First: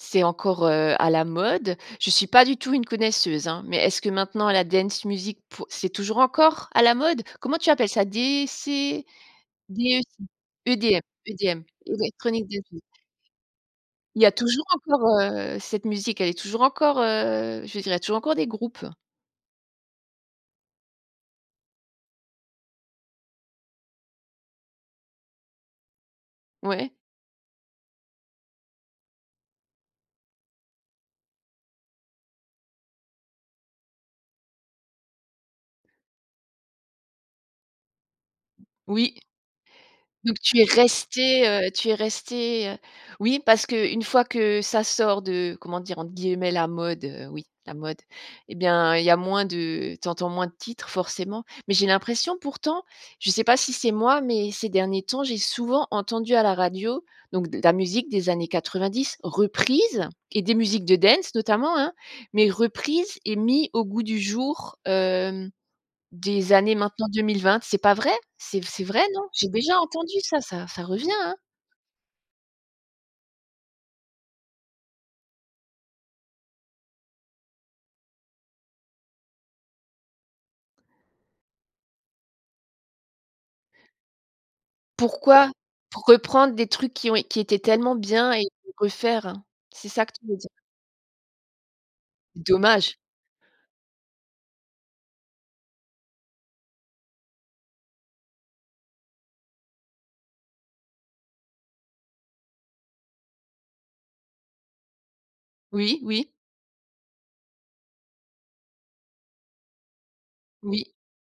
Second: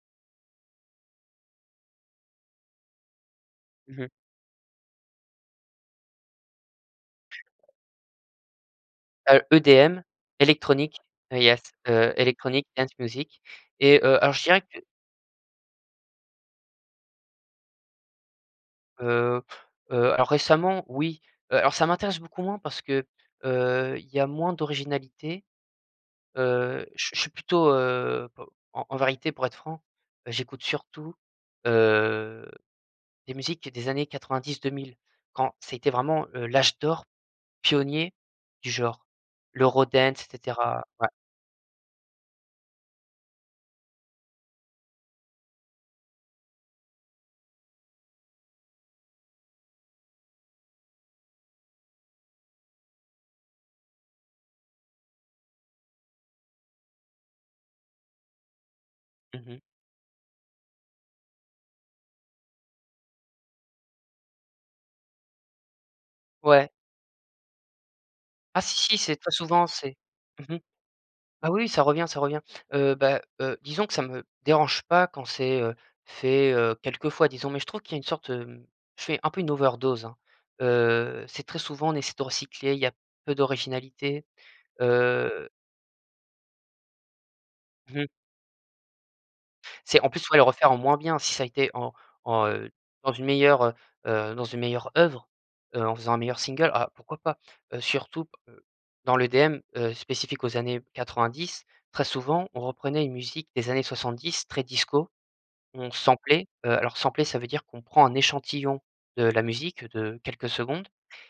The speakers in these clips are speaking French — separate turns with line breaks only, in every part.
C'est encore, heu, à la mode? Je suis pas du tout une connaisseuse, hein. Mais
Mmh
est-ce
mh.
que maintenant la dance music pour c'est toujours encore à la mode? Comment tu appelles ça? DC,
Heu, EDM
DEC
Electronic
EDM
heu,
EDM,
yes. Heu,
Electronic dance
Electronic
music.
dance music et,
Il
heu,
y a
alors, je dirais
toujours
que
encore, heu, cette musique? Elle est toujours encore, heu, je veux dire, il y a toujours encore des groupes?
Heu heu, alors récemment oui. Heu alors ça m'intéresse beaucoup moins parce que, heu, il y a moins d'originalité. Heu,
Ouais.
je suis je suis plutôt, heu, p en en vérité, pour être franc, bah, j'écoute surtout, heu, des musiques des années 90-2000. Quand ça a été vraiment, heu, l'âge d'or pionnier du genre,
Oui.
l'Eurodance, et
Donc, tu es
cetera. Ouais.
resté, heu, tu es resté, heu oui, parce qu'une fois que ça sort de comment dire? Entre guillemets, la mode. Heu oui, la mode. Eh bien, il y a moins de tu entends moins de titres, forcément. Mais j'ai l'impression, pourtant je sais pas si c'est moi, mais ces derniers temps, j'ai souvent entendu à la radio, donc, de la musique des années 90
Mmh mh.
reprise et des musiques de dance, notamment, hein. Mais reprises et mis au goût du jour, hem, des
Ouais!
années maintenant 2020. C'est pas vrai?
Ah
C'est f
si,
c'est
si,
vrai,
c'est
non?
très
J'ai
souvent!
déjà
C'est
entendu ça.
mmh mh.
Ça ça revient, hein?
Ah oui, ça revient, ça revient. Heu, bah, heu, disons que ça me dérange pas quand c'est, heu, fait, heu, quelquefois, disons. Mais je trouve qu'il y a une sorte, hem je fais un peu une overdose, hein. Heu, c'est très souvent, on essaie de recycler, il y a peu d'originalité. Heu
Pourquoi? Pour reprendre des trucs qui ont é qui étaient tellement
Mmh.
bien et les refaire? C'est
C'est,
ça
en
que tu
plus,
veux
ouais le
dire?
refaire en moins bien. Si ça a été en en heu,
Dommage.
dans une meilleure, heu heu, dans une meilleure œuvre, heu, en faisant un meilleur single. Ah, pourquoi pas? Heu, surtout p heu, dans l'EDM, heu, spécifique aux années 90, très souvent, on reprenait une musique des années 70 très disco, on
Oui, oui.
samplait. Heu, alors, sampler, ça veut dire qu'on prend un échantillon de la musique de quelques
Oui.
secondes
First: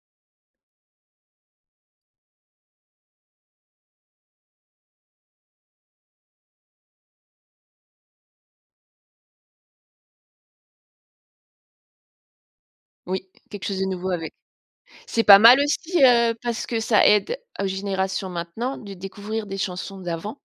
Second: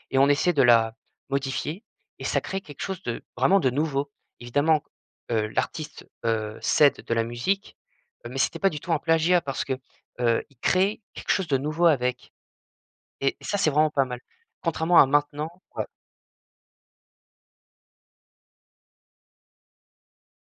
et on essaie de la modifier et ça crée quelque chose de vraiment de nouveau. Évidemment qu heu, l'artiste, heu, s'aide de la musique, heu, mais c'était pas du tout un plagiat parce que, heu, il crée quelque chose de nouveau avec.
Oui,
Et ça,
quelque
c'est
chose de
vraiment pas
nouveau
mal,
avec
contrairement à
c'est pas
maintenant
mal
ouais.
aussi, heu, parce que ça aide aux générations maintenant de découvrir des chansons d'avant.